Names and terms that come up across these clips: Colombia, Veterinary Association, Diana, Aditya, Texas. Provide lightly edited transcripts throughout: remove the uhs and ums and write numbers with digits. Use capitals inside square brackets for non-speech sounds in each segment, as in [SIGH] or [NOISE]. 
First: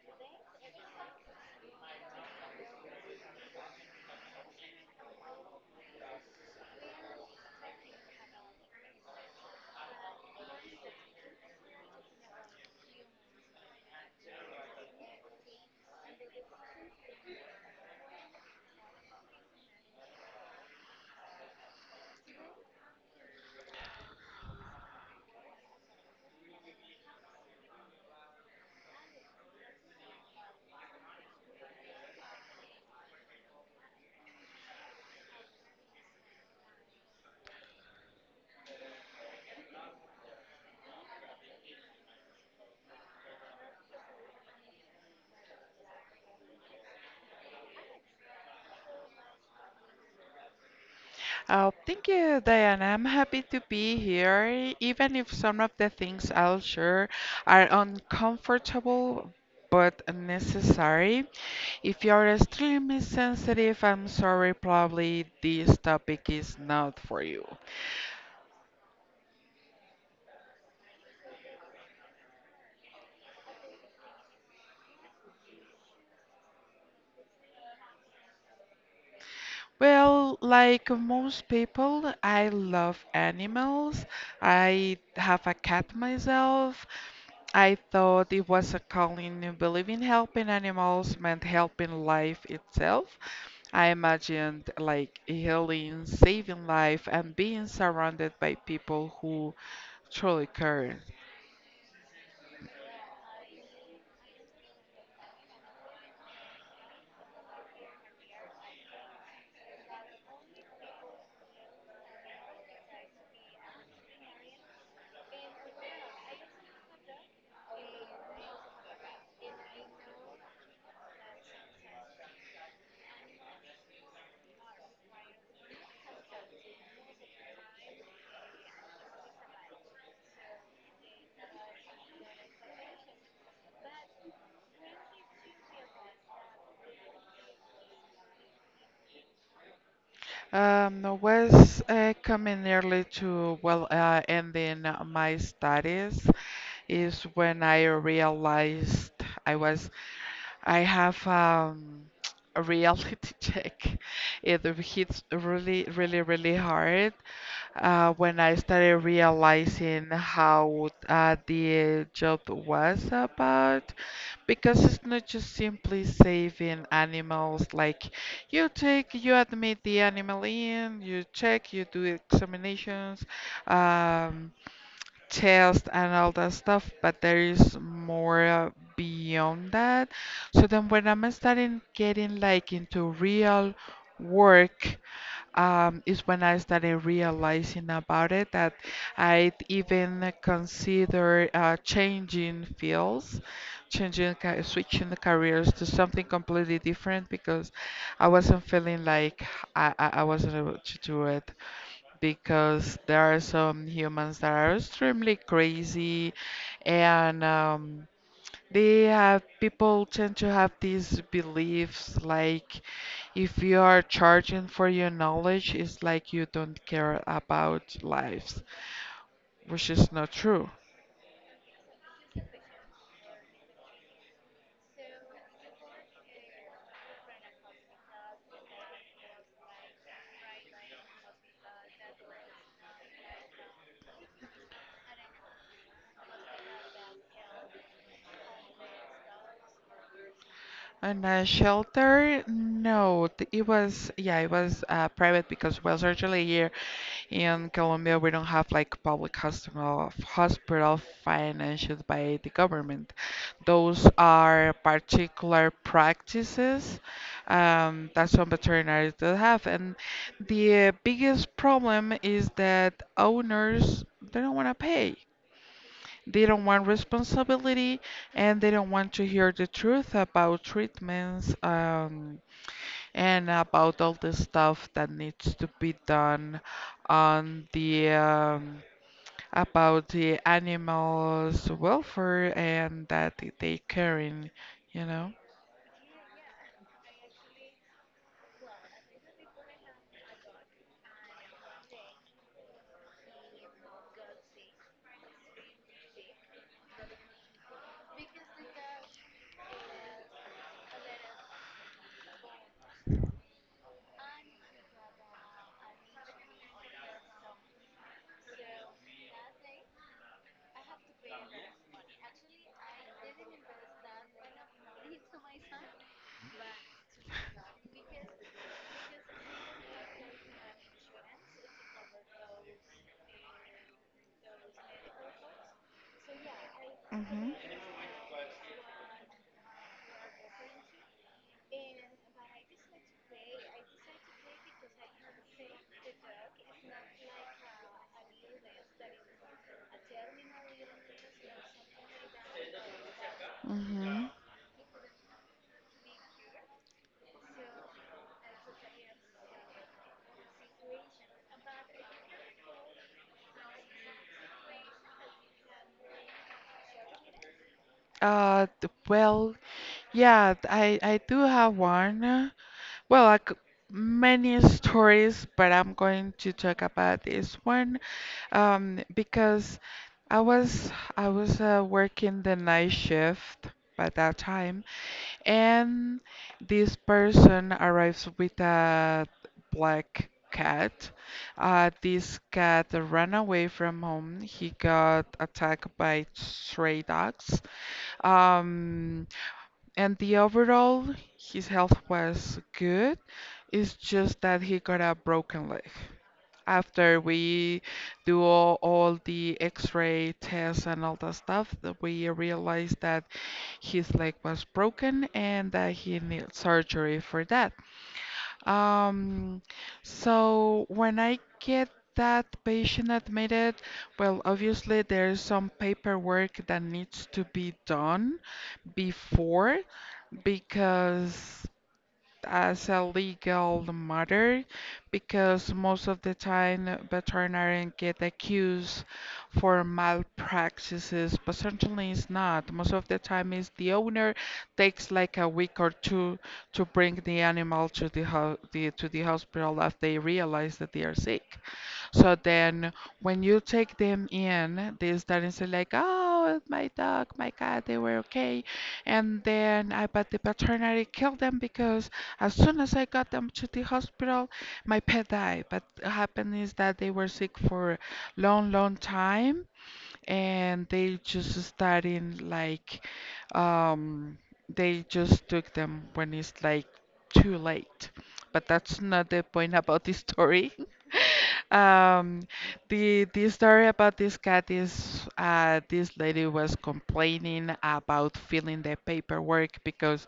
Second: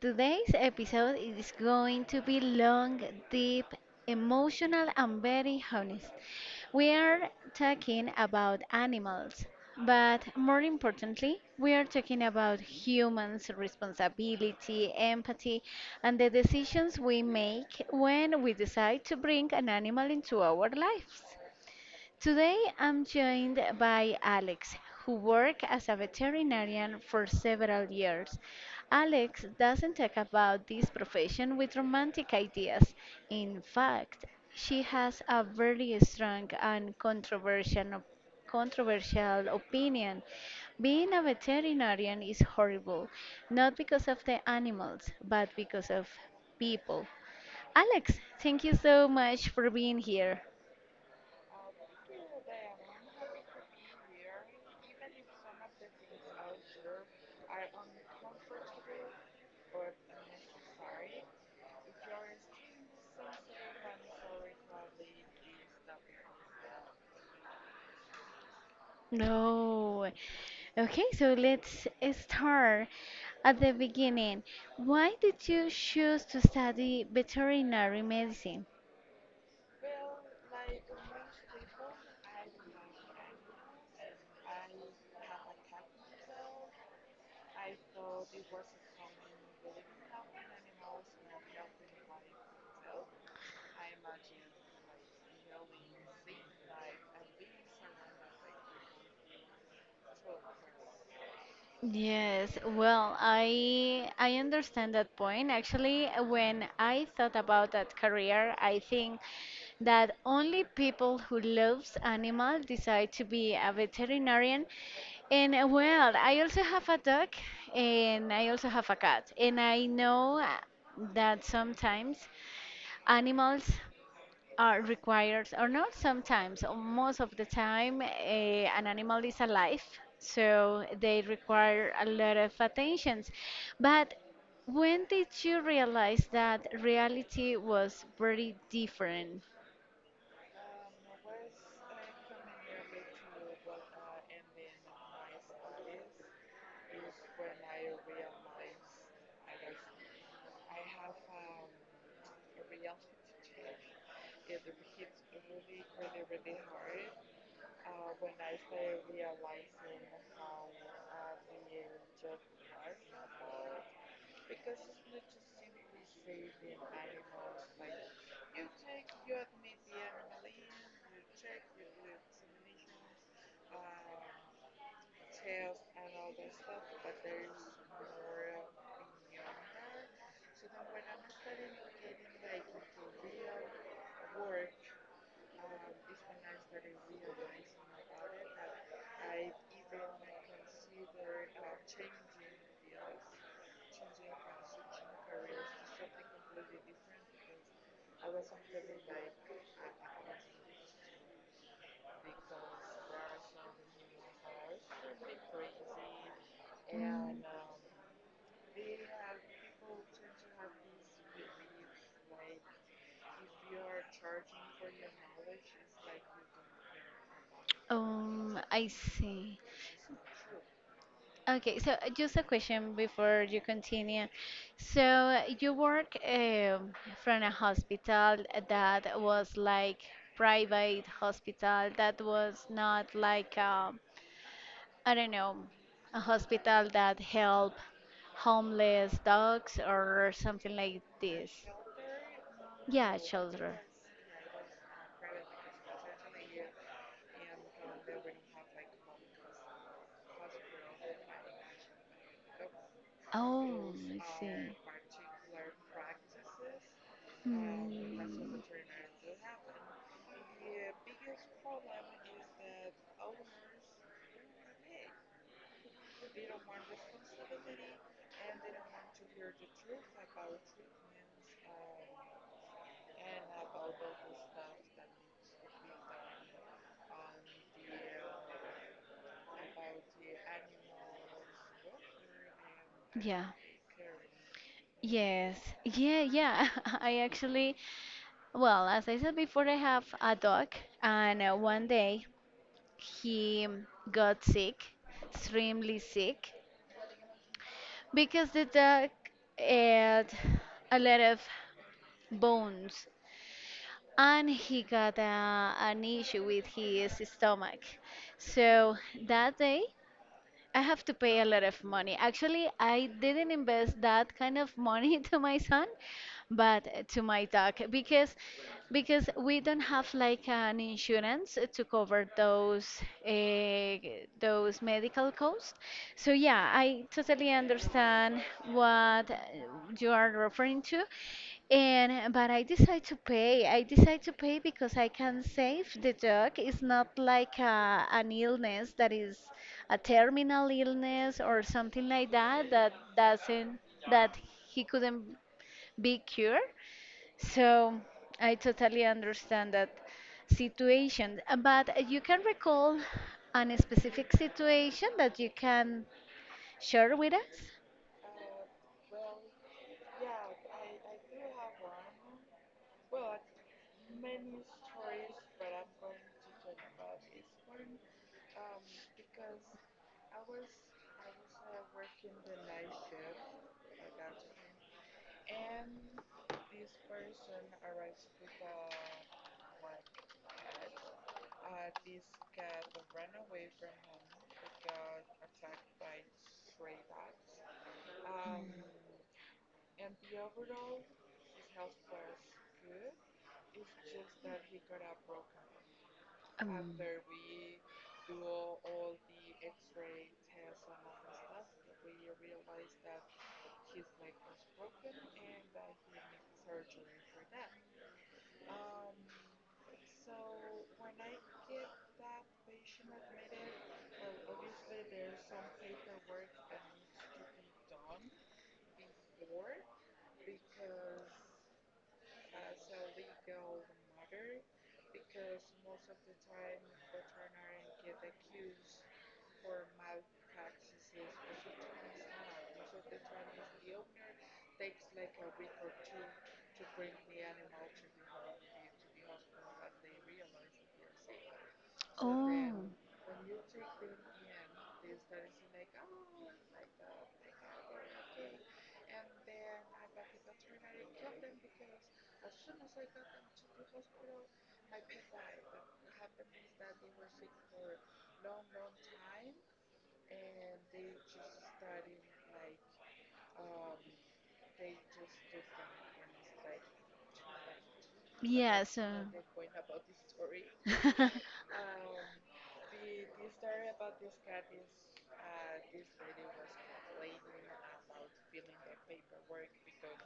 Today's episode is going to be long, deep, emotional, and very honest. We are talking about animals, but more importantly, we are talking about humans' responsibility, empathy, and the decisions we make when we decide to bring an animal into our lives. Today I'm joined by Alex, who worked as a veterinarian for several years. Alex doesn't talk about this profession with romantic ideas. In fact, she has a very strong and controversial opinion. Being a veterinarian is horrible, not because of the animals, but because of people. Alex, thank you so much for being here. Oh, thank you, Diana. I'm happy to be here, even if some of the things I'll share are uncomfortable but necessary. If you're extremely sensitive, I'm sorry, probably this topic is not for you. No. Okay, so let's start at the beginning. Why did you choose to study veterinary medicine? Well, like most people, I love animals. I have a cat myself. I thought it was a calling, in believing helping animals meant helping life itself. I imagined like healing, saving life, and being surrounded by people who truly cared. Yes, well, I understand that point. Actually, when I thought about that career, I think that only people who loves animals decide to be a veterinarian. And well, I also have a dog and I also have a cat. And I know that sometimes animals are required or not sometimes or most of the time an animal is alive, so they require a lot of attentions. But when did you realize that reality was very different? I was coming nearly to, well, ending my studies is when I realized I was, I have [TSK] a reality [LAUGHS] check. It hits really, really, really hard when I started realizing how the job was about, because it's not just simply saving animals. Like, you take, you admit the animal in, you check, you do examinations, um, tests, and all that stuff, but there is more beyond that. So then, when I'm starting getting like into real work, is when I started realizing about it, that I'd even consider changing fields, switching the careers to something completely different, because I wasn't feeling like I wasn't able to do it, because there are some humans that are extremely crazy, and they have people tend to have these beliefs like, if you are charging for your knowledge, it's like you don't care about lives, I see. which is not true. Okay, so just a question before you continue. So you work from a hospital that was like private hospital, that was not like a, I don't know, a hospital that help homeless dogs or something like And a this. shelter, Yeah, no, it children. was, yeah, it was private, because it was actually here in Colombia. We don't have like public hospital, hospital financed by the government. Oh, Those I see. are particular practices Hmm. that some veterinaries do have. And the biggest problem is that owners, they don't want to pay. They don't want responsibility, and they don't want to hear the truth about treatments. And about all the stuff that needs to be done on the about the animals' welfare, and that Yeah. they caring, you know. Yes. Yeah, yeah. [LAUGHS] I actually, well, as I said before, I have a dog, and one day he got sick, extremely sick, because the dog ate a lot of bones and he got an issue with his stomach. So that day, I have to pay a lot of money. Actually, I didn't invest that kind of money [LAUGHS] to my son, but to my dog, because we don't have like an insurance to cover those uh, medical costs. So yeah, I totally Mm-hmm. understand what you are referring to. And but I decide to pay. I decide to pay because I can save the dog. It's not like an illness that is a terminal illness or something like that, that Have. doesn't Mm-hmm. that he couldn't be cured. So I totally understand that situation. But you can recall an specific situation that you can share with us? Well, yeah, I do have one. Well, I c many stories, but I'm going to talk about this one because I was working the night shift by that time, and this person arrives with a black cat. This cat ran away from home. He got attacked by stray dogs. Um, and the overall, his health was good. It's just that he got a broken leg. Um, After we do all the x-ray tests and all that stuff, that we realized that his leg was broken and that he needs surgery for that. Um, so when I get that patient admitted, well, obviously there's some paperwork that needs to be done before, because as a legal matter, because most of the time veterinarians get accused for malpractices, but certainly it's not. Most of the time it's the owner takes like a week or two to bring the animal to the hospital if they realize that they are sick. So oh, then, when you take them in, they start and say like, "Oh, my dog, my cat, they were okay. And then but the veterinary killed them, because as soon as I got them to the hospital, my pet died." But what happened is that they were sick for long, long time, and they just starting like, um, they just took them when it's like too late. But yes. that's not the point about this story. [LAUGHS] [LAUGHS] [LAUGHS] Um, the story about this cat is, this lady was complaining about filling the paperwork, because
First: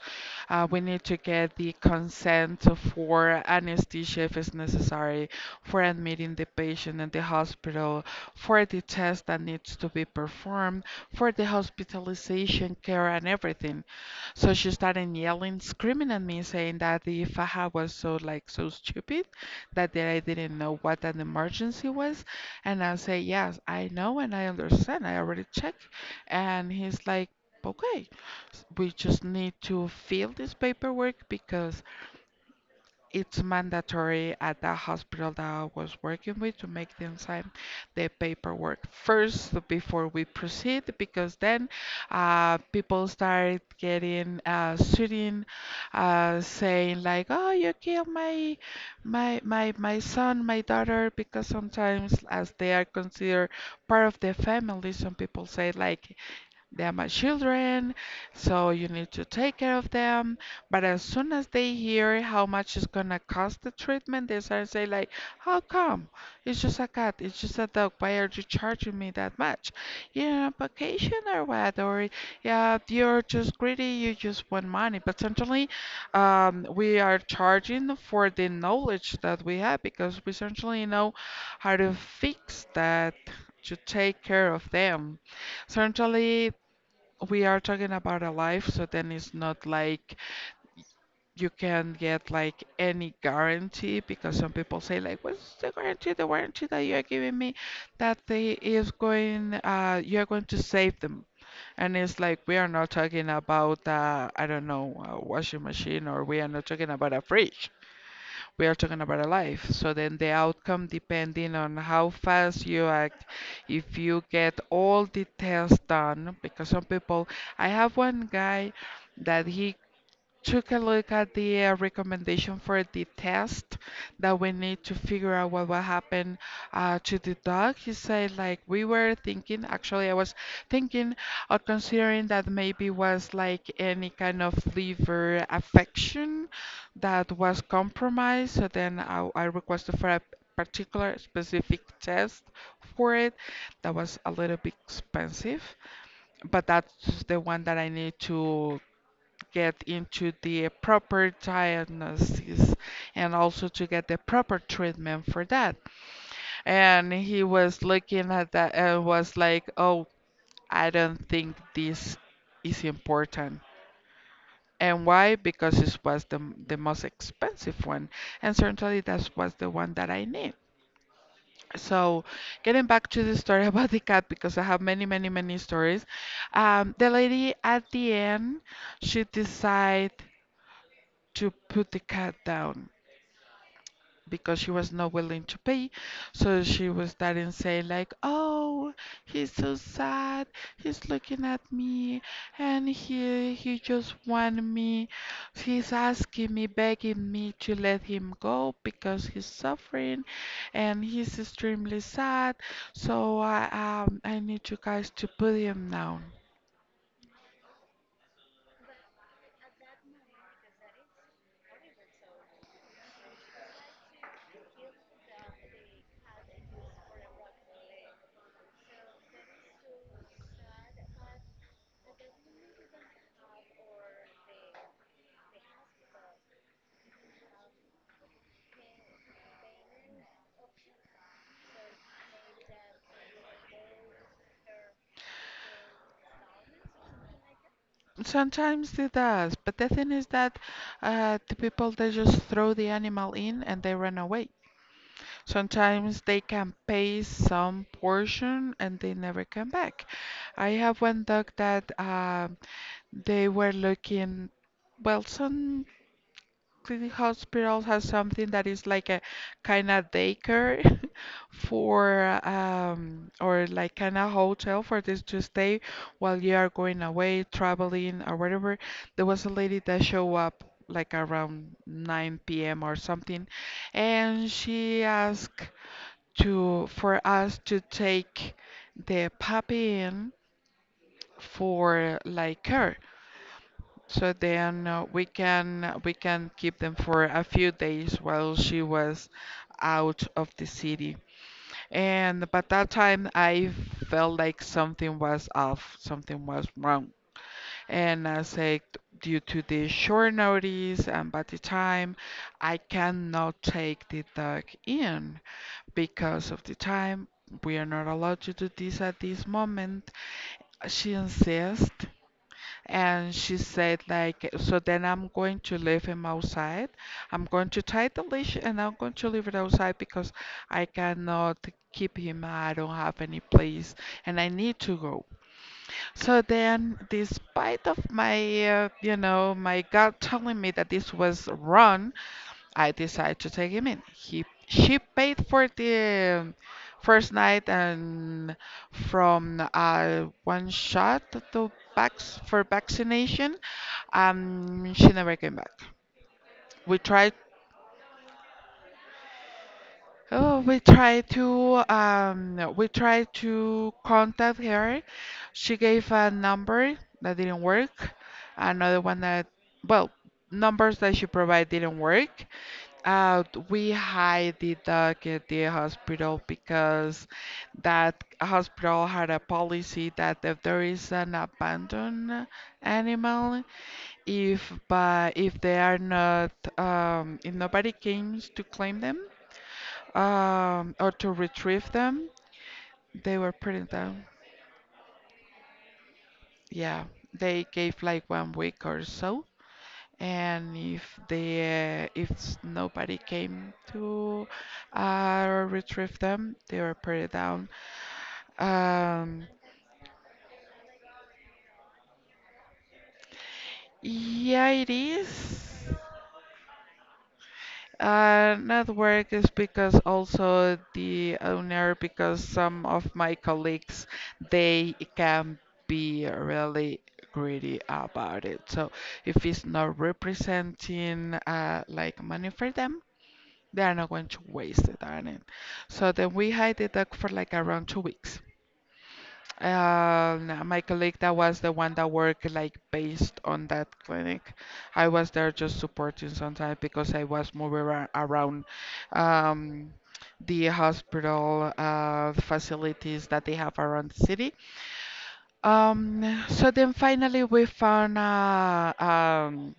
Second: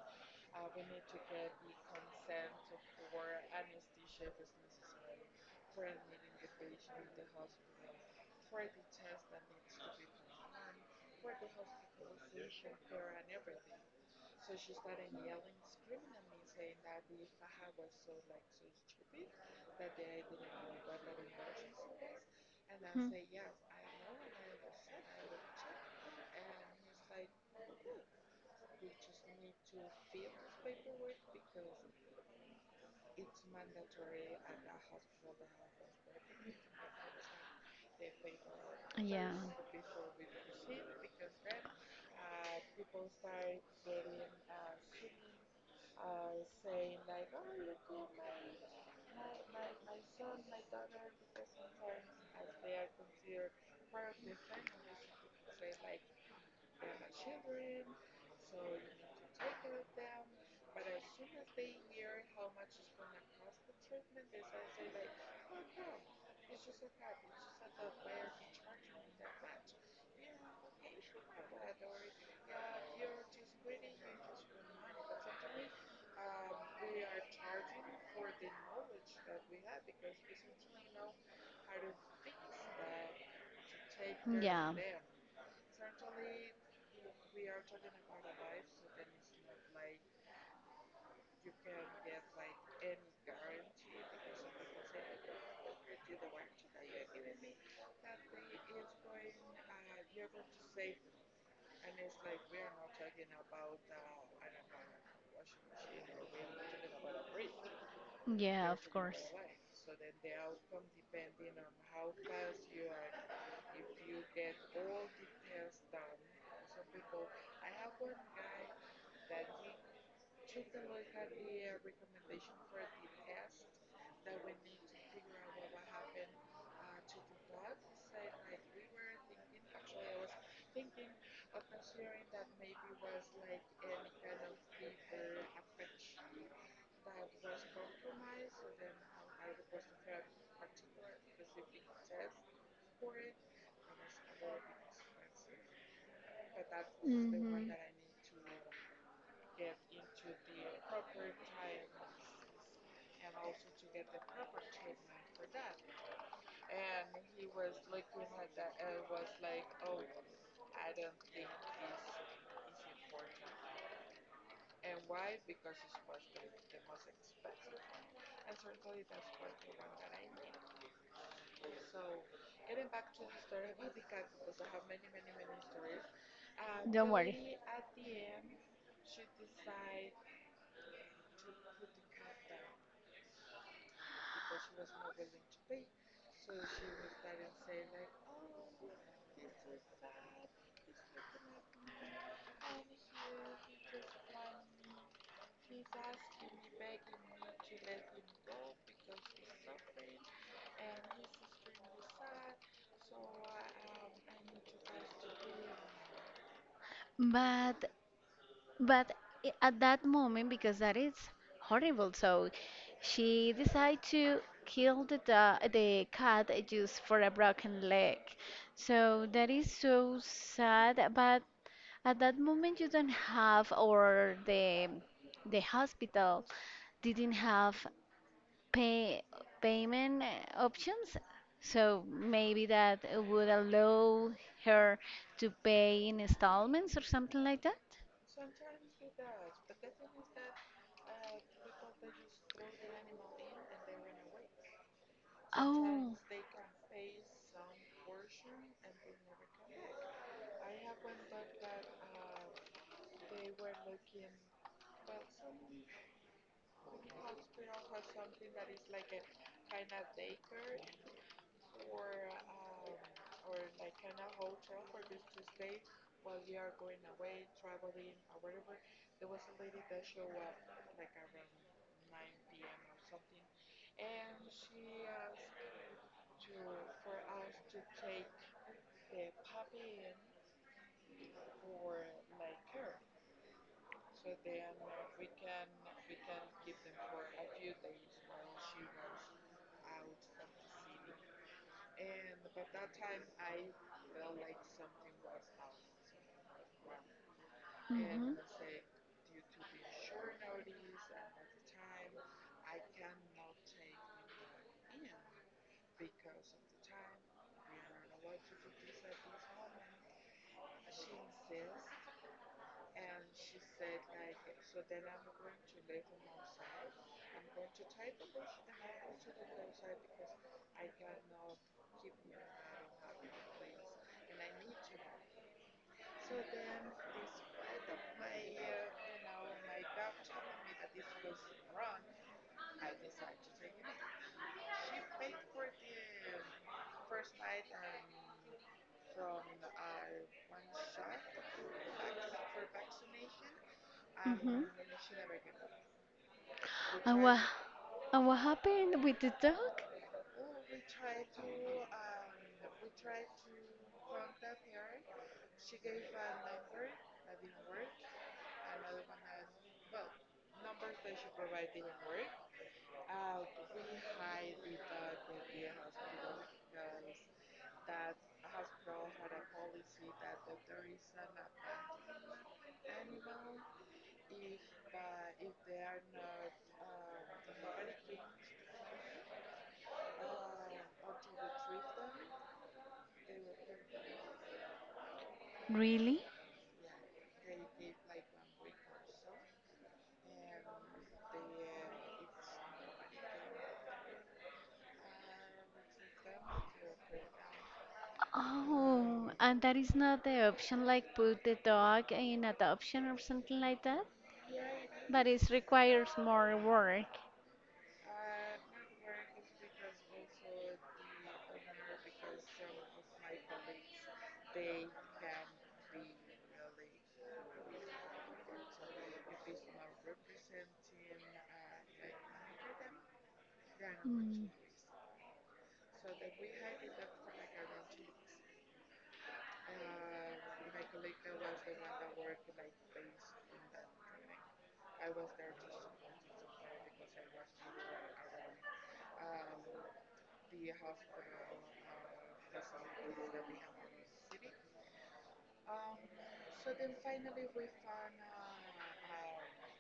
we need to get the consent for anesthesia if it's necessary, for admitting the patient in the hospital, for the test that needs to be performed, for the hospitalization care and everything. So she started yelling, screaming at me, saying that the faja was so like so stupid, that day I didn't know what an emergency was. And I say, yes, I know and I understand. I already checked. And he's like, okay, we just need to fill this paperwork, because it's mandatory at that hospital that I was working with to make them sign the paperwork Hmm. Yeah. first before we proceed, because then people start getting suiting, saying like, "Oh, you killed my son, my daughter," because sometimes, as they are considered part of the family, some people say like, they're my children, so you need to take care of them. But as soon as they hear how much it's gonna cost the treatment, they start to say like, how come? It's just a cat, it's just a dog. Why are you charging me that much? You're on vacation or what? Or yeah, you're just greedy, you just want money. But certainly, we are charging for the knowledge that we have, because we certainly know how to fix that, to take care of Yeah. them. Certainly, we are talking about a life, so then it's not like you can get like any guarantee, because some people say like, what's the guarantee? The warranty that you are giving me that you are going to save them. And it's like we are not talking about, I don't know, a washing machine, or we are not talking about a fridge, we Yeah, are of talking course. about a life. So then the outcome, depending on how fast you act, if you get all the tests done, because some people, I have one guy that he took a look at the recommendation for the test that we need to figure out what will happen to the dog. He said like, we were thinking, actually, I was thinking or considering that maybe was like any kind of liver affection that was compromised. So then I requested for a particular specific test for it that was a little bit expensive, but that's the one Mhm. that I need to get into the proper diagnosis, and also to get the proper treatment for that. And he was looking at that and was like, oh, I don't think this is important. And why? Because this was the, most expensive one. And certainly that was the one that I need. So getting back to the story [LAUGHS] about the cat, because I have many, many, many stories. The lady at the end, she decided to put the cat down because she was not willing to pay. So she was starting saying like, "Oh, he's so sad. He's looking at me, and he just want me. He's asking me, begging me to let him go because he's suffering, and he's extremely sad. So I need you guys to put him down." But but at that moment, because that is horrible, so she decided to kill the the cat just for a broken leg. So that is so sad. But at that moment, you don't have, or the hospital didn't have pay payment options. So maybe that would allow her to pay in installments or something like that. Sometimes it does, but the thing is that the people, they just throw the animal in and they run away. Oh. Sometimes they can pay some portion and they never come back. I have one dog that they were looking, well, some Clinic Hospital has something that is like a kind of daycare [LAUGHS] for or like kind of hotel for this to stay while you are going away, traveling or whatever. There was a lady that showed up like around 9 p.m. or something, and she asked to for us to take the puppy in for like care. So then we can keep them for a few days while she was out of the city. And but that time I felt like something was off, something was wrong. And Mhm. I said, due to the short notice and by the time, I cannot take the dog in because of the time, we are not allowed to do this at this moment. She insists and she said like, so then I'm going to leave him outside. I'm going to tie the leash and I'm going to leave it outside, because I cannot keep him. I don't have any place and I need to go. So then, despite of my gut telling me that this was wrong, I decided to take him in. He she paid for the first night and from one shot to vax for vaccination. Mhm. She never came back. We And tried. what and what happened with the dog? Oh, we tried to contact her. She gave a number that didn't work. Another one that well, numbers that she provided didn't work. Uh, we hide the dog at the hospital, because that hospital had a policy that if there is an abandoned animal, if they are not if nobody came to claim them or to retrieve them, they were putting down. Really? Yeah, they gave like one week or so, and if they, if s- nobody came to retrieve them, they were put it down. Oh, Um, and that is not the option, like put the dog in adoption or something like that, yeah, it but it is. requires more work. Not work is, because also the owner, because some of my colleagues, they can be really greedy about it. So if it's not representing like money for them, they are not going to Mm. waste it, darn it. So then we hide the duck for like around 2 weeks. My colleague that was the one that worked like based on that clinic. I was there just supporting sometimes because I was moving around um, the hospital facilities that they have around the city. So then finally we found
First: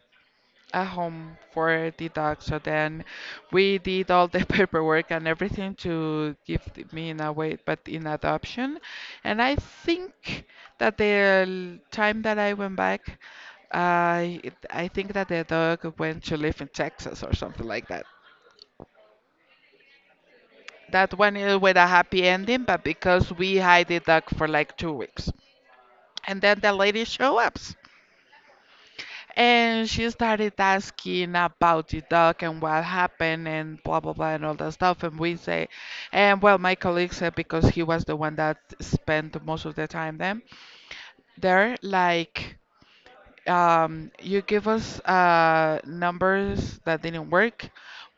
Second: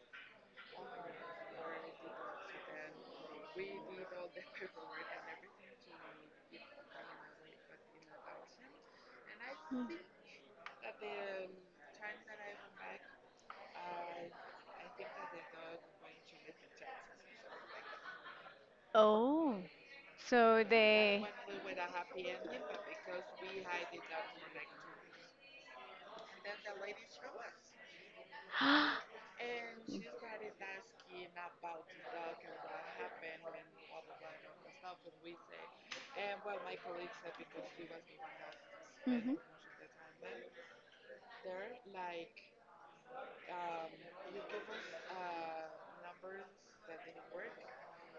a home for the dog. So then we did all the [LAUGHS] paperwork and everything to give me in a way, but in adoption. And I Mm. think that the time that I went back, I I think that the dog went to live in Texas or something like that. Oh, so That they. one is with a happy ending, but because we hid the dog for like 2 weeks, and then the lady show up. [GASPS] And she started asking about the dog and what happened and blah blah blah and all that stuff. And we say, and well, my colleague said, because he was the one that Mhm. spent most of the time then there, like, you give us numbers that didn't work.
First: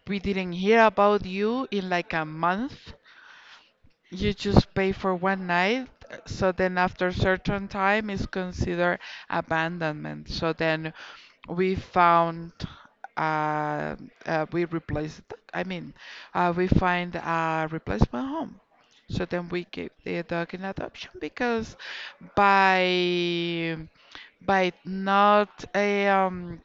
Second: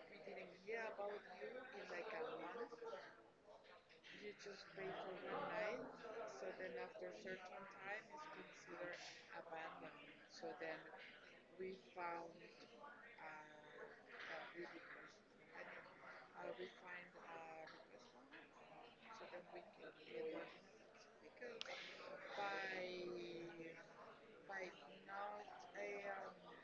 We didn't hear about you in like a month. You just pay for one night, so then after certain time is considered abandonment. So then we found uh, we replaced I mean we find a replacement home. So then we gave the dog in adoption because by by not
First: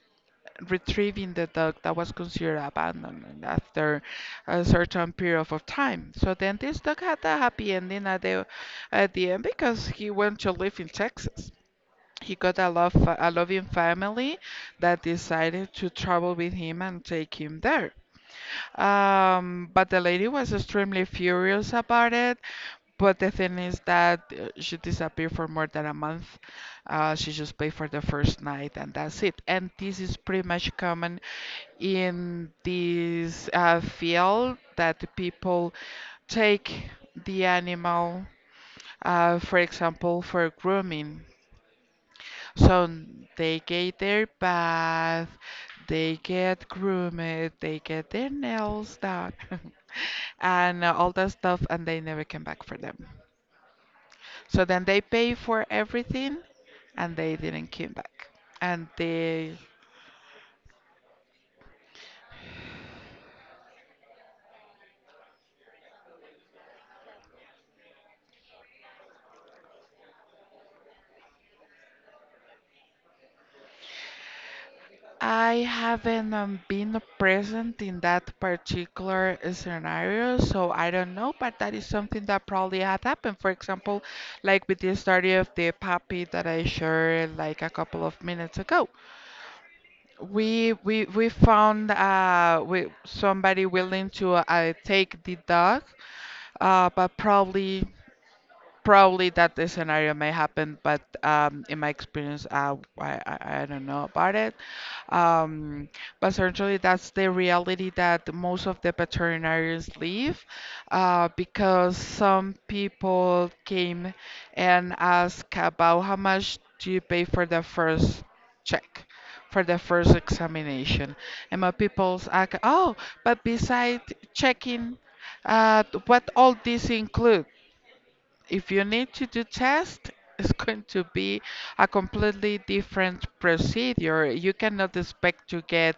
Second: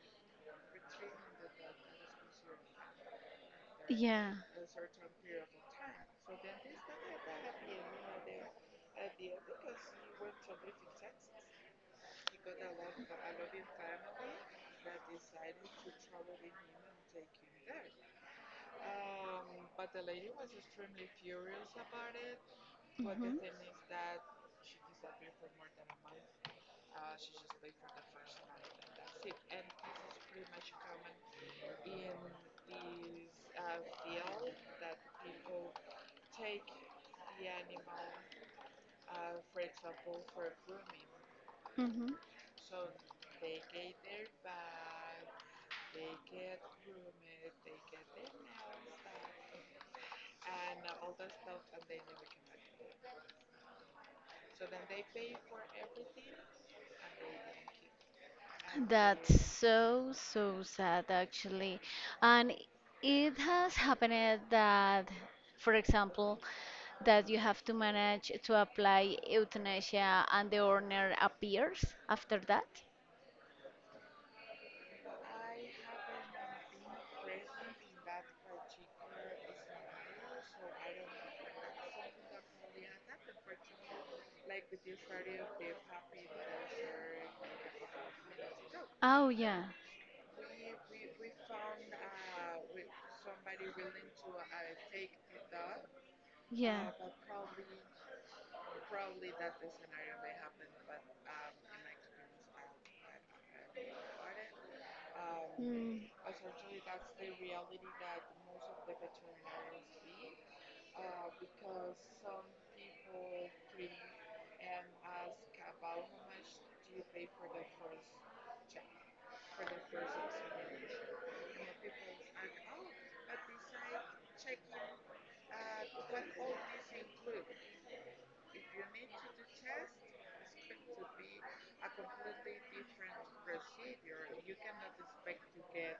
retrieving the dog that was considered abandoned after Yeah. a certain period of time. So then this dog had a happy ending at the end because he went to live in Texas. He got a love a loving family that decided to travel with him and take him there. But the lady was extremely furious about it. But the Mhm. thing is that she disappeared for more than a month. She just paid for the first night, and that's it. And this is pretty much common in this field that people take the animal, for example, for grooming. Mhm. So they get their bath, they get groomed, they get their nails done, [LAUGHS] and all that stuff, and they never came back for them. So then they pay for everything, and they didn't come back. And That's they so, so sad actually. And it has happened that, for example, that you have to manage to apply euthanasia and the owner appears after that? I haven't been present in that particular scenario, so I don't know, but that is something that probably had happened. For example, like with the story of the puppy that I shared like a couple of minutes ago. Oh, yeah. We found we somebody willing to take the dog, Yeah. But probably that the scenario may happen, but in my experience, I don't know about it. Um, Mm. but certainly, that's the reality that most of the veterinarians live, because some people came and asked about how much do you pay for the first check. For the first examination, and my people's ask, oh, but beside checking, what all this include? If you need to do test, it's going to be a completely different procedure. You cannot expect to get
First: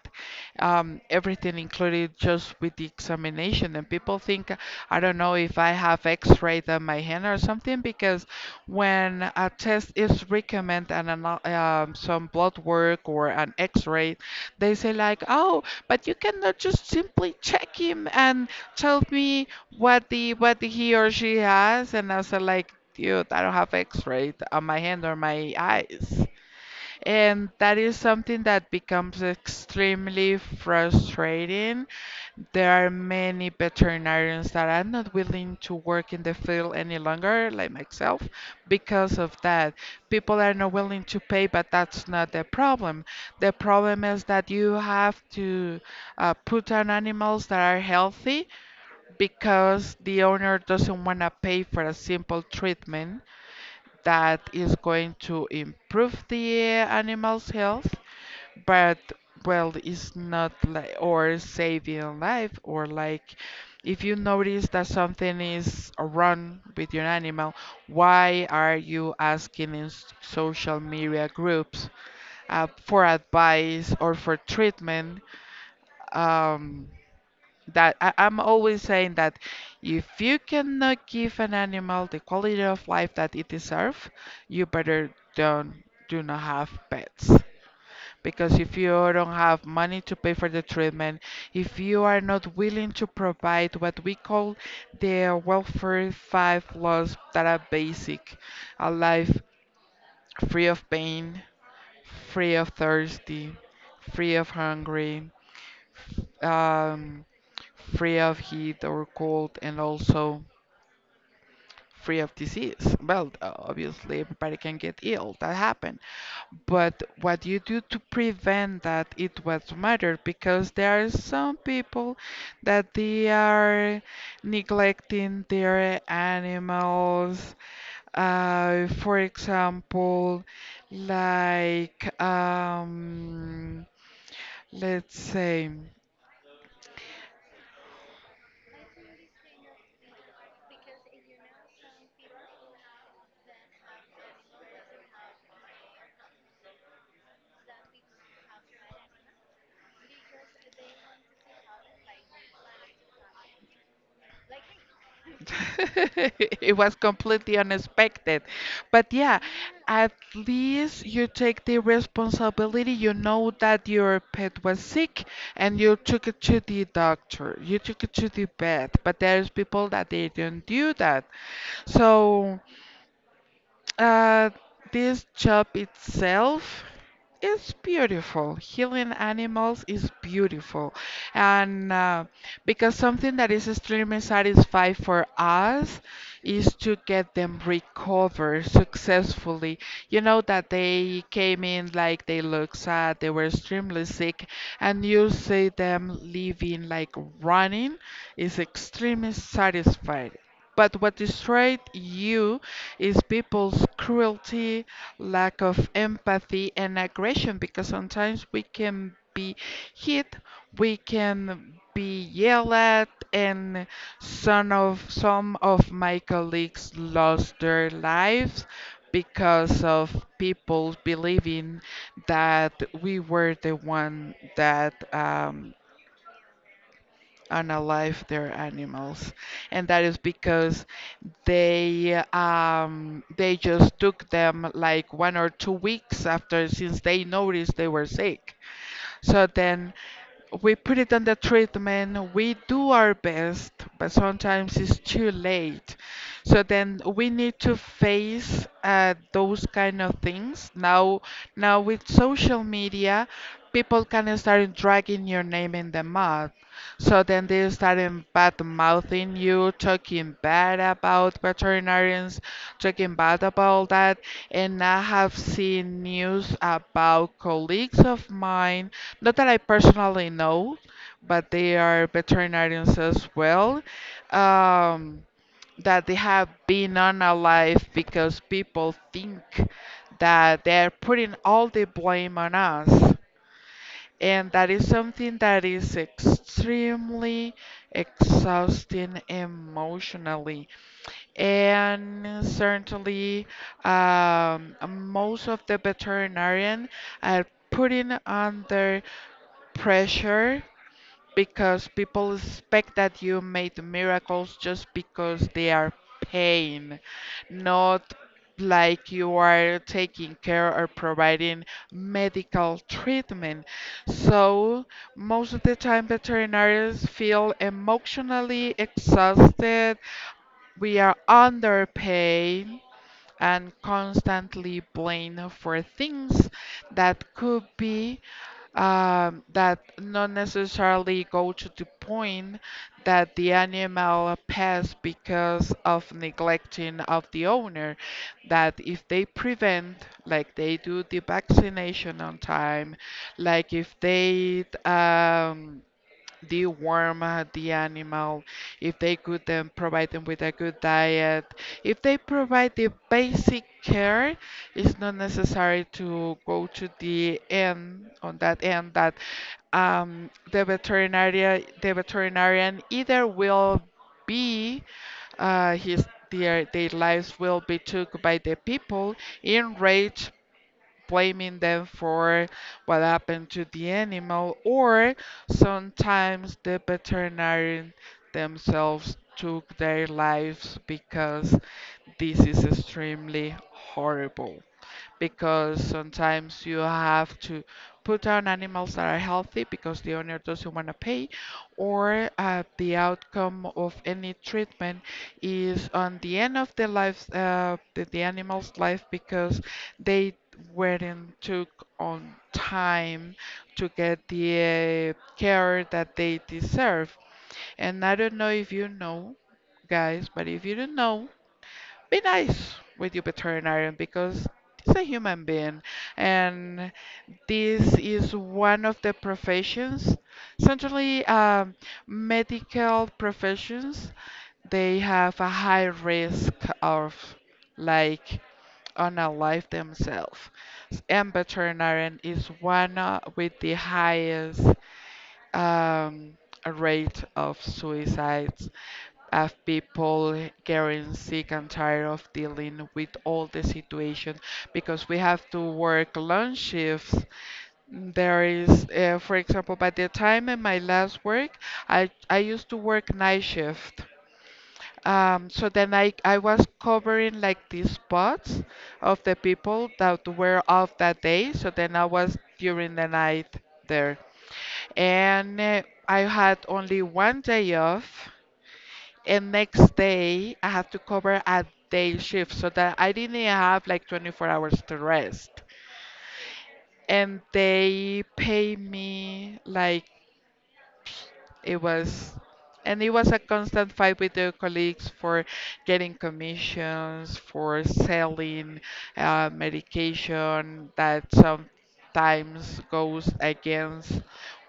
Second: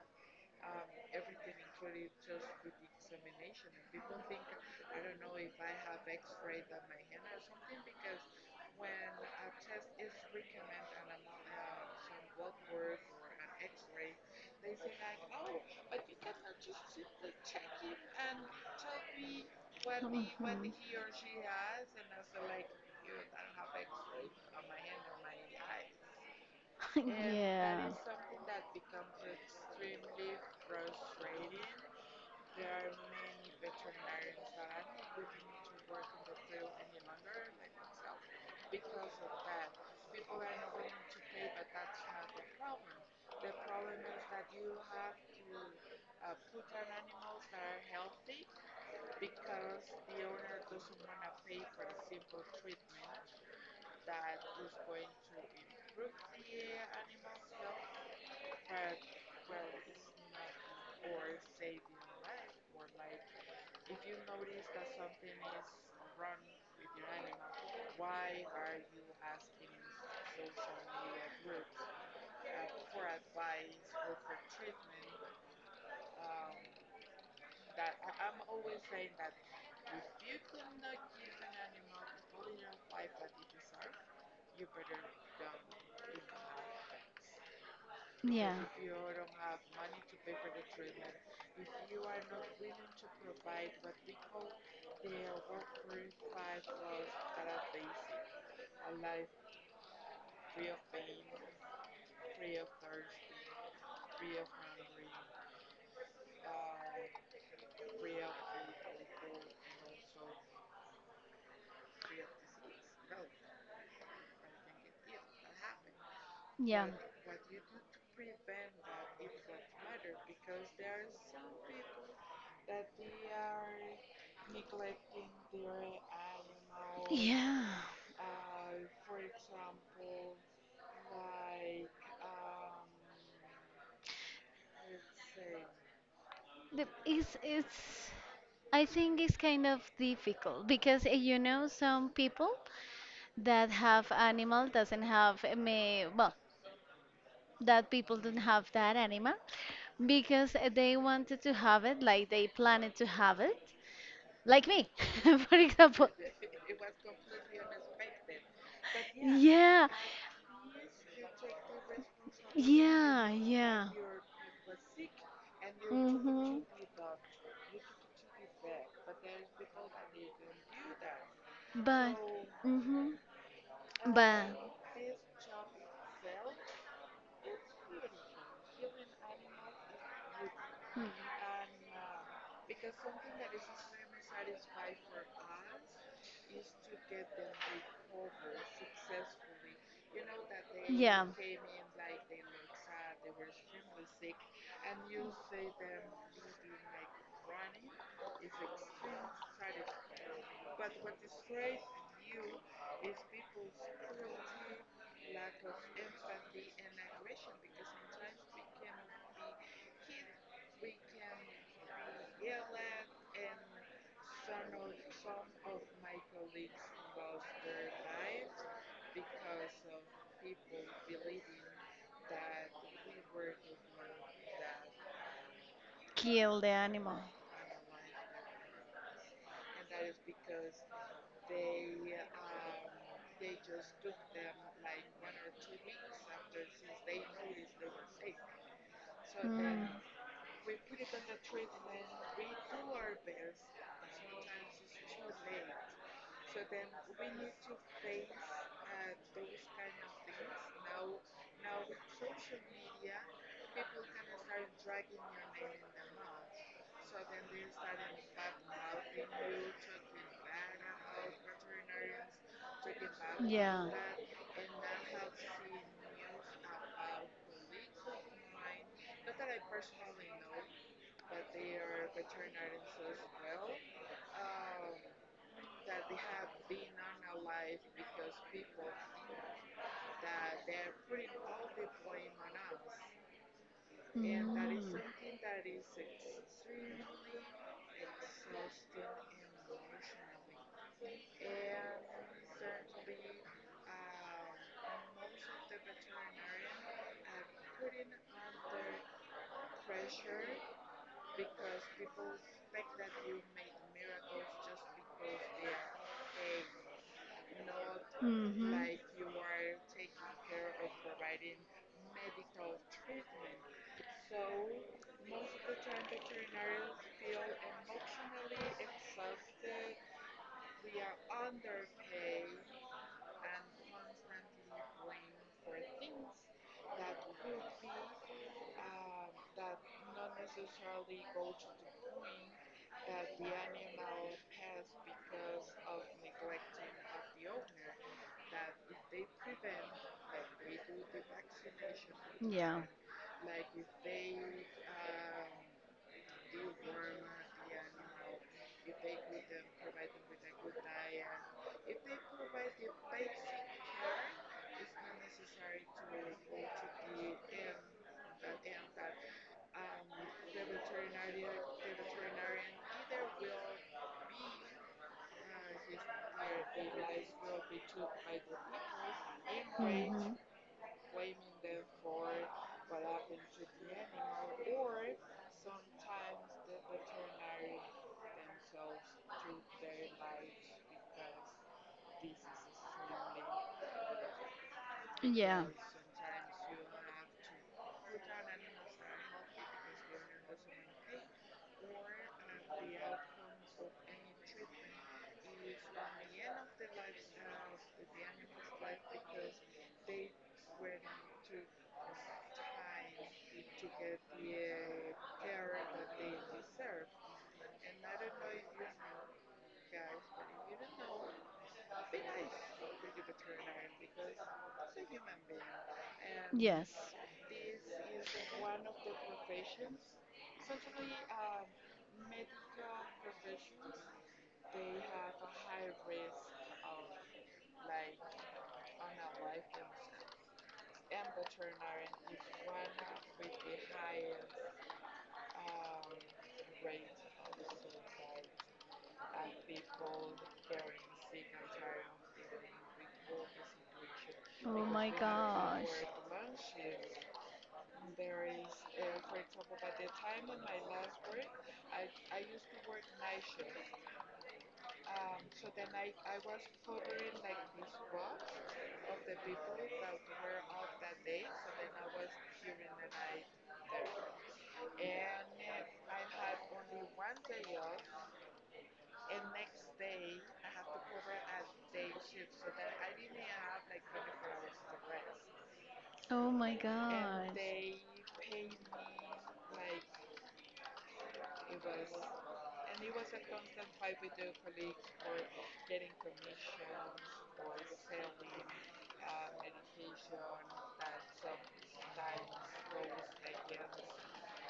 everything included just with the examination. And people think, I don't know if I have X-rayed on my hand or something, because when a test is recommended and an, some blood work or an X-ray, they say like, oh, but you cannot just simply check him and told me what the Mhm. he [LAUGHS] or she has, and I was like, dude, I don't have X-ray on my hand or my eyes, and that Yeah. is something that becomes extremely frustrating. There are many veterinarians that are not willing to work in the field any longer, like myself, because of that. People are not willing to pay, but that's not the problem. The problem is that you have to put on animals that are healthy because the owner doesn't want to pay for a simple treatment that is going to improve the animal's health, but well, it's not like or saving life or like if you notice that something is wrong with your animal, why are you asking in social media groups for advice or for treatment? Um, that I'm always saying that if you cannot give an animal the quality of life that it deserves, you better don't do not have pets. Yeah. Because if you don't have money to pay for the treatment, if you are not willing to provide what we call the welfare five laws that are basic, a life free of pain, free of thirsty, free of hungry, um, free of heat or cold and also free of disease. Well, obviously everybody can get ill, that happened. Yeah. But what you do to prevent that it was matter because there are some people that they are neglecting their animals. Yeah, For example, like let's say the, it's it's. I think it's kind of difficult because you know, some people that have animal doesn't have may well, that people don't have that animal because they wanted to have it, like they planned to have it, like me, [LAUGHS] for example. [LAUGHS] it was completely unexpected. But yeah, Yeah, at least you take the responsibility. You yeah, know that yeah. your pet was sick and you took it to Mhm. the doctor. You took it to the vet. But there's people that they don't do that. But, So mhm. uh, But, this job itself is beautiful. Healing animals is beautiful. mm, And because something that is extremely satisfying for us is to get them recover successfully. You know that they yeah. came in like they look sad, they were extremely sick, and you see them living like running is extremely satisfied. But what destroyed you is people's cruelty, lack of empathy, and aggression because sometimes we can be hit, we can be yelled at, and some of my colleagues lost their lives because of people believing that we were the one that Kill the animal. unalived their animals and that is because they just took them like 1 or 2 weeks after since they noticed they were sick. So Mm. then we put it on the treatment, we do our best, but sometimes it's too late. So then we need to face those kind of things. Now, now with social media, people can start dragging your name in the mud. So then they started bad mouthing you, talking bad about veterinarians, talking bad Yeah. about that. And I have seen news about colleagues of mine, not that I personally know, but they are veterinarians as well. Um, that they have been on a life because people think that they're putting all the blame on us. Mm. And that is something that is extremely exhausting emotionally. And certainly, most of the veterinarian are putting under pressure because people expect that you made miracles just because they are paying, not Hmm. like you are taking care or providing medical treatment. So most of the time veterinarians feel emotionally exhausted. We are underpaid and constantly blamed for things that could be that not necessarily go to the point that the animal pass because of neglecting of the owner that if they prevent like they do the vaccination on Yeah. time like if they deworm the animal, if they could then provide them with a good diet, if they provide the basic care, it's not necessary to go to the end on that end that the veterinarian either will be his their lives will be took by the people enraged blaming them for what happened to the animal, or sometimes the veterinarian themselves took their lives because this is extremely horrible Hmm. because sometimes you have to put down animals that are healthy because the owner doesn't want to pay, or the outcome of any treatment is on the end of the life, the animal's life because they weren't took on time to get the care that they deserve. And I don't know if you know, guys, but if you don't know, be nice with your veterinarian because it's a human being Yes. and this is one of the professions certainly medical professions they have a high risk of like on a life themselves and veterinarian is one with the highest um, rate of suicides of people getting sick and tired of dealing with all the situation because we have to work long shifts. There is, for example, by the time in my last work, I used to work night shift. So then I was covering like these spots of the people that were off that day. So then I was during the night there. And I had only one day off and next day I have to cover a day shift so that I didn't have like 24 hours to rest. Oh my, And and they pay me like it was, and it was a constant fight with the colleagues for getting commissions, for selling medication that sometimes goes against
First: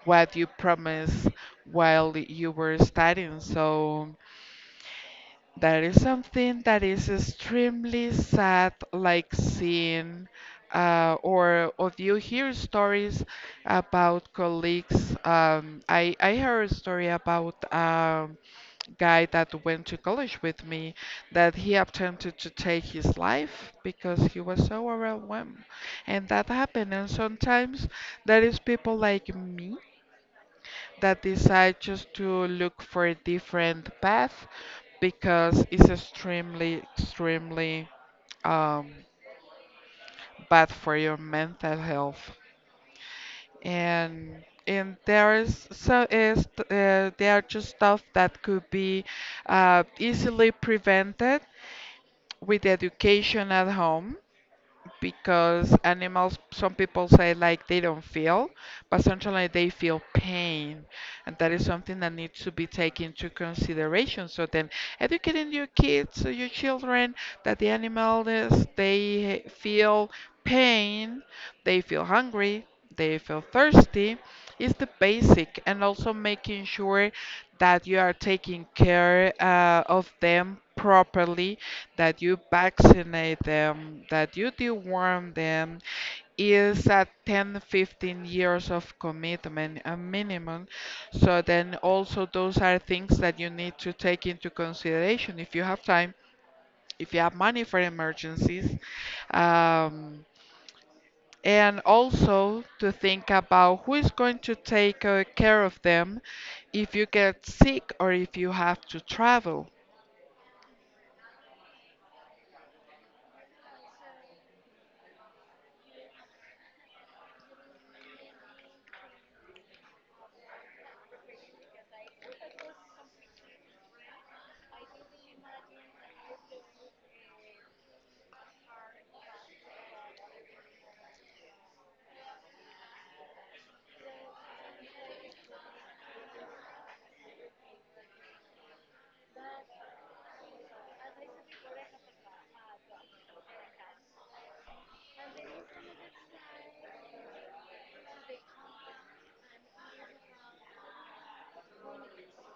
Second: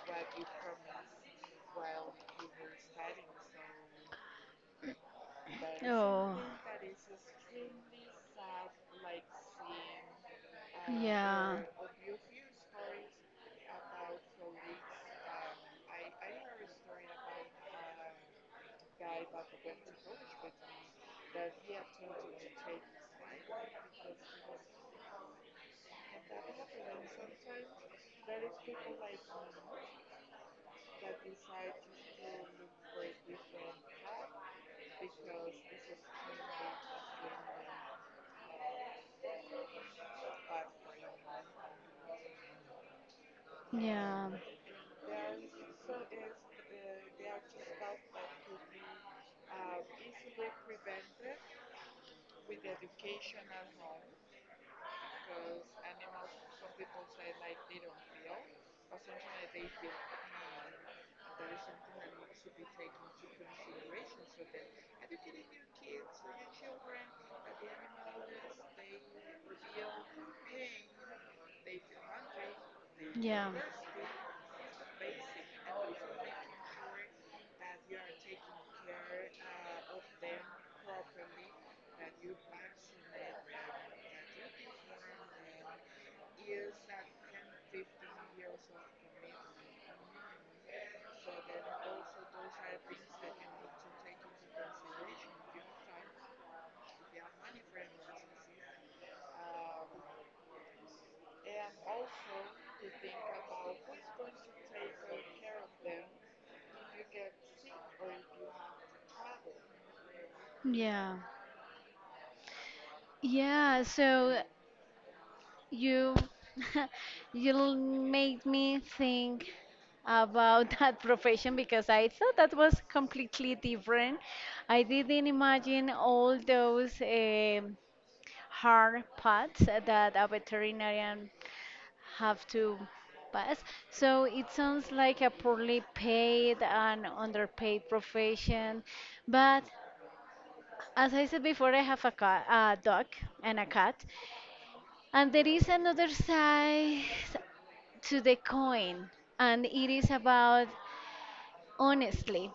what you promised while you were studying. So that is something that is extremely sad, like seeing or you hear stories about colleagues. I heard a story about guy that went to college with me that he attempted to take his life because he was so overwhelmed, and that happened. And sometimes there is people like me that decide just to look for a different path because it's extremely, extremely um, bad for your mental health. yeah. And and there is there are just stuff that could be easily prevented with education at home because animals, some people say like they don't feel, but sometimes they feel pain, and that is something that needs to be taken into consideration. So then, educating your kids, or your children, that the animals they feel pain, they feel hungry, they feel Yeah. thirsty, is the basic, and also making sure that you are taking care of them properly that you vaccinate them, that you deworm them, is at 10, 15 years of commitment, a minimum. So then also those are things that you need to take into consideration if you have time, if you have money for emergencies. Um, and also to think about who is going to take care of them if you get sick or if you have to travel. Yeah. Yeah, so you [LAUGHS] you made me think about [LAUGHS] that profession, because I thought that was completely different. I didn't imagine all those hard parts that a veterinarian have to pass. So it sounds like a poorly paid and underpaid profession. But as I said before, I have a cat, a dog and a cat. And there is another side to the coin, and it is about honestly.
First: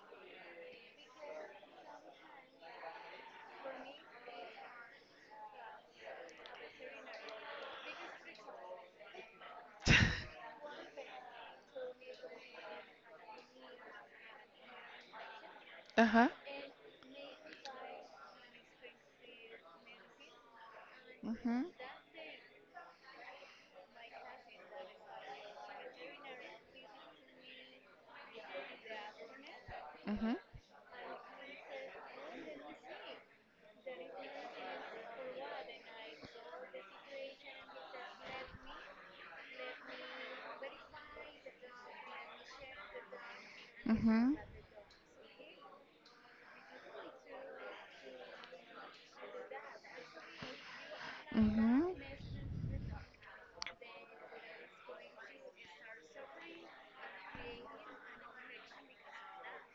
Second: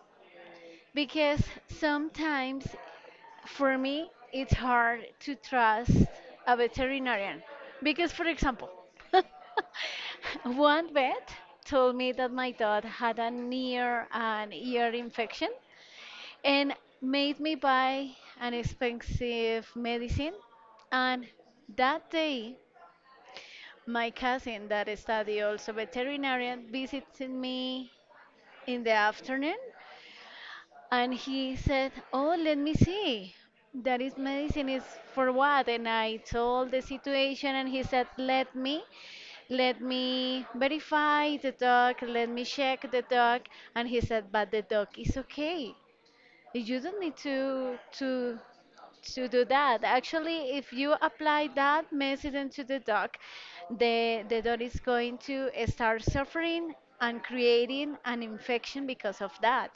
Because sometimes, for me, it's hard to trust a veterinarian because, for example, [LAUGHS] [LAUGHS] one vet told me that my dog had an ear and ear infection Uh-huh. and made me buy an expensive medicine. And Mhm. that day, my cousin that study also veterinarian visited me in the afternoon, Mhm. and he said, "Oh, let me see. That is medicine is for what?" And I told the situation and he said, let me verify the dog, let me check the dog." And he said, Mhm. "But the dog is okay. You don't need to do that. Actually, if you apply Mm-hmm. that medicine to the dog, the dog is going to start suffering and creating an infection because of that."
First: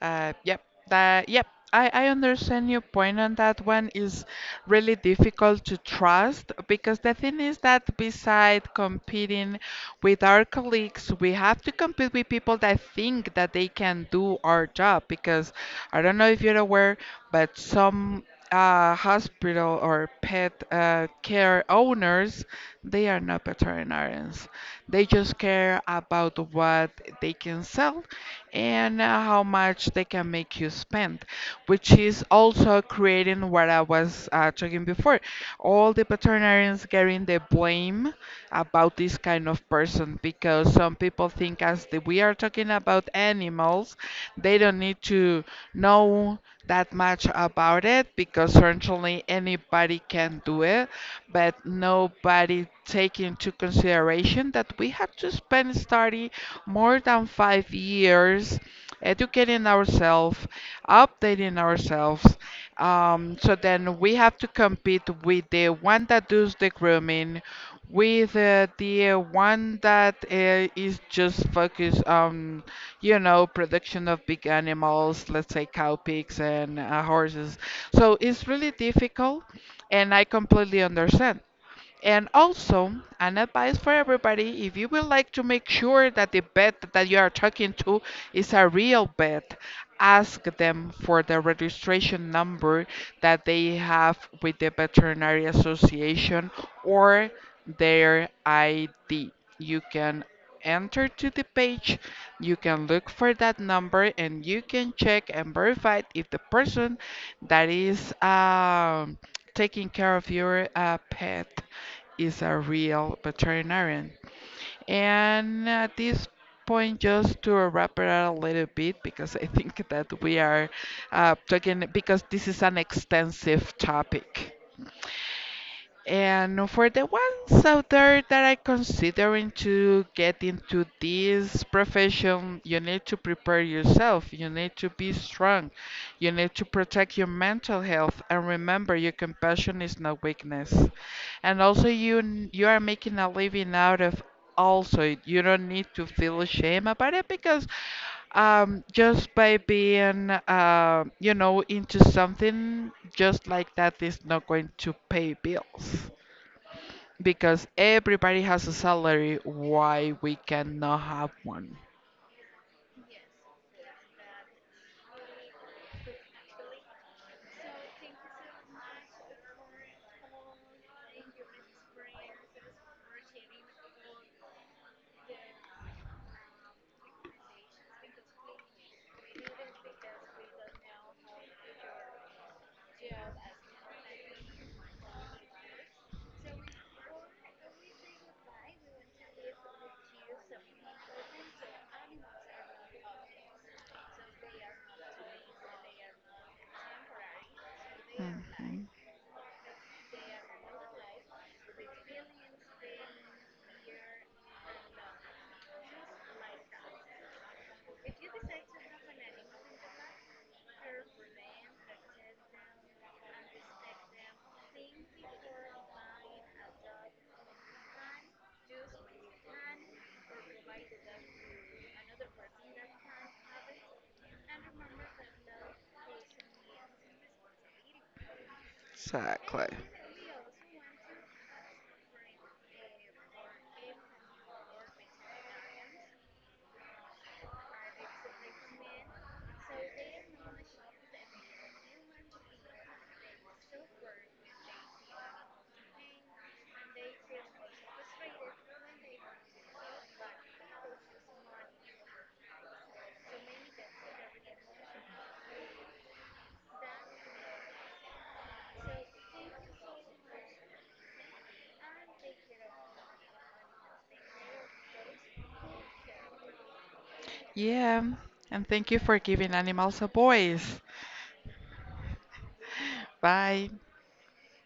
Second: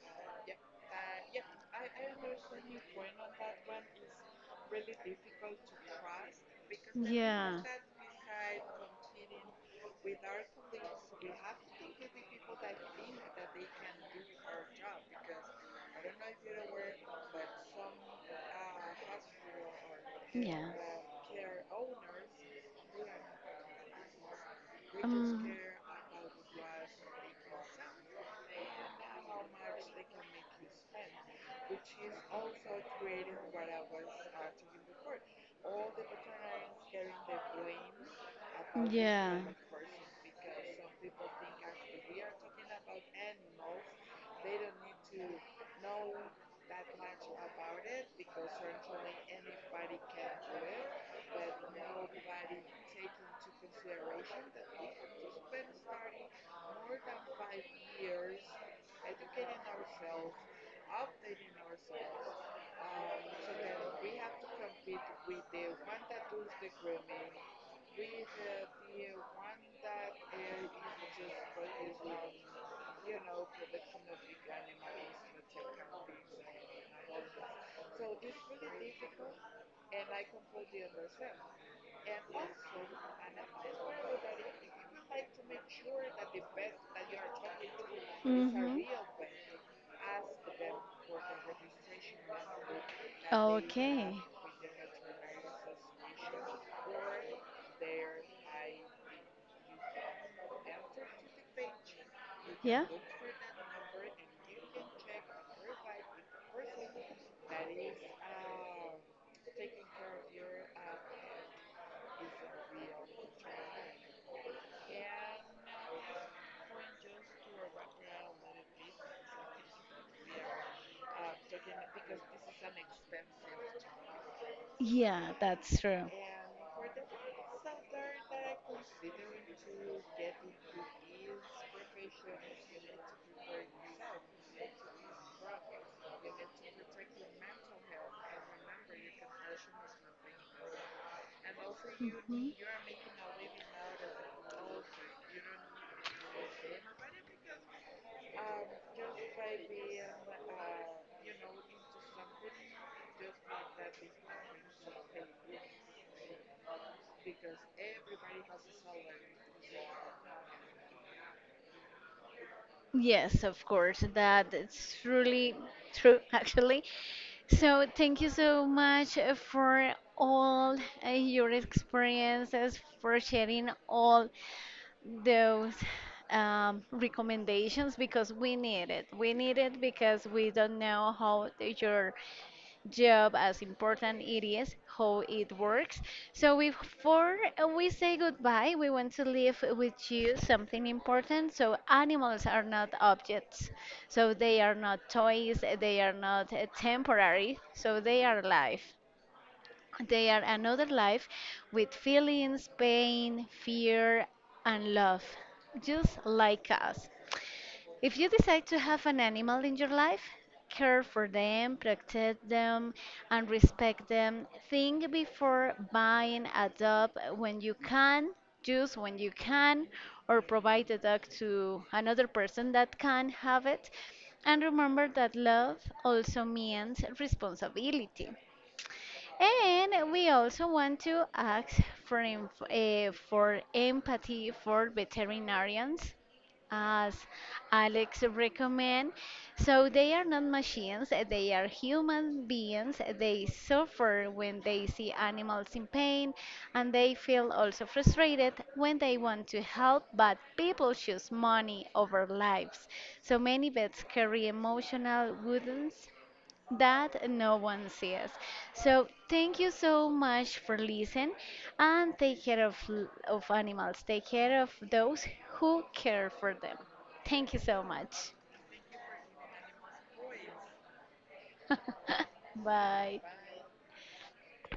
Yep, yep. I understand your point on that one is really difficult to trust because the thing is that beside competing with our colleagues, we have to compete with people that think that they can do our job because I don't know if you're aware, but some hospital or pet care owners they are not veterinarians. They just care about what they can sell and how much they can make you spend, which is also creating what I was talking before. All the veterinarians getting the blame about this kind of person because some people think as the, we are talking about animals, they don't need to know that much about it because certainly anybody can do it, but nobody take into consideration that we have to spend study more than 5 years educating ourselves, updating ourselves, so then we have to compete with the one that does the grooming, with the one that is just focused on, you know, production of big animals, let's say cow, pigs, and horses. So it's really difficult, and I completely understand. And also, an advice for everybody if you would like to make sure that the vet that you are talking to is a Hmm. real vet, ask them for the registration number that they Okay. have with the Veterinary Association or their ID. You can enter to the page, you Yeah. can look for that number, and you can check and verify if the person that is taking care of your pet is a real veterinarian. And at this point, just to wrap it up a little bit, because I think that we are talking, because this is an extensive topic. Yeah, that's true. And for the ones out there that are considering to get into this profession, you need to prepare yourself. You need to be strong. You need to protect your mental health. And remember, your compassion is not weakness. And also, Mhm. you are making a living out of. Also, you don't need to feel shame about it because just by being, you know, into something just like that is not going to pay bills. Because everybody has a salary, why we cannot have one? Yes, of course. That it's really true, [LAUGHS] actually. So, thank you so much for all your experiences, for sharing all. Those recommendations, because we need it. We need it because we don't know how your job, as important it is, how it works. So before we say goodbye, we want to leave with you something important. So animals are not objects. So they are not toys. They are not temporary. So they are alive. Mhm. They are another life with feelings, pain, fear, and love, just like us. If you decide to have an animal in your life, care for them, protect them, and respect them. Think before buying, adopt when you can, choose when you can, or provide the dog to another person that can have it. And remember that love also means responsibility. Exactly. And we also want to ask for empathy for veterinarians, as Alex recommend. So they are not machines, they are human beings. They suffer when they see animals in pain, and they feel also frustrated when they want to help, but people choose money over lives. So many vets carry emotional wounds that no one sees. So thank you so much for listening and take care of animals. Take care of those who care for them. Thank you so Yeah, much. and thank you for giving animals a voice. Bye. Bye.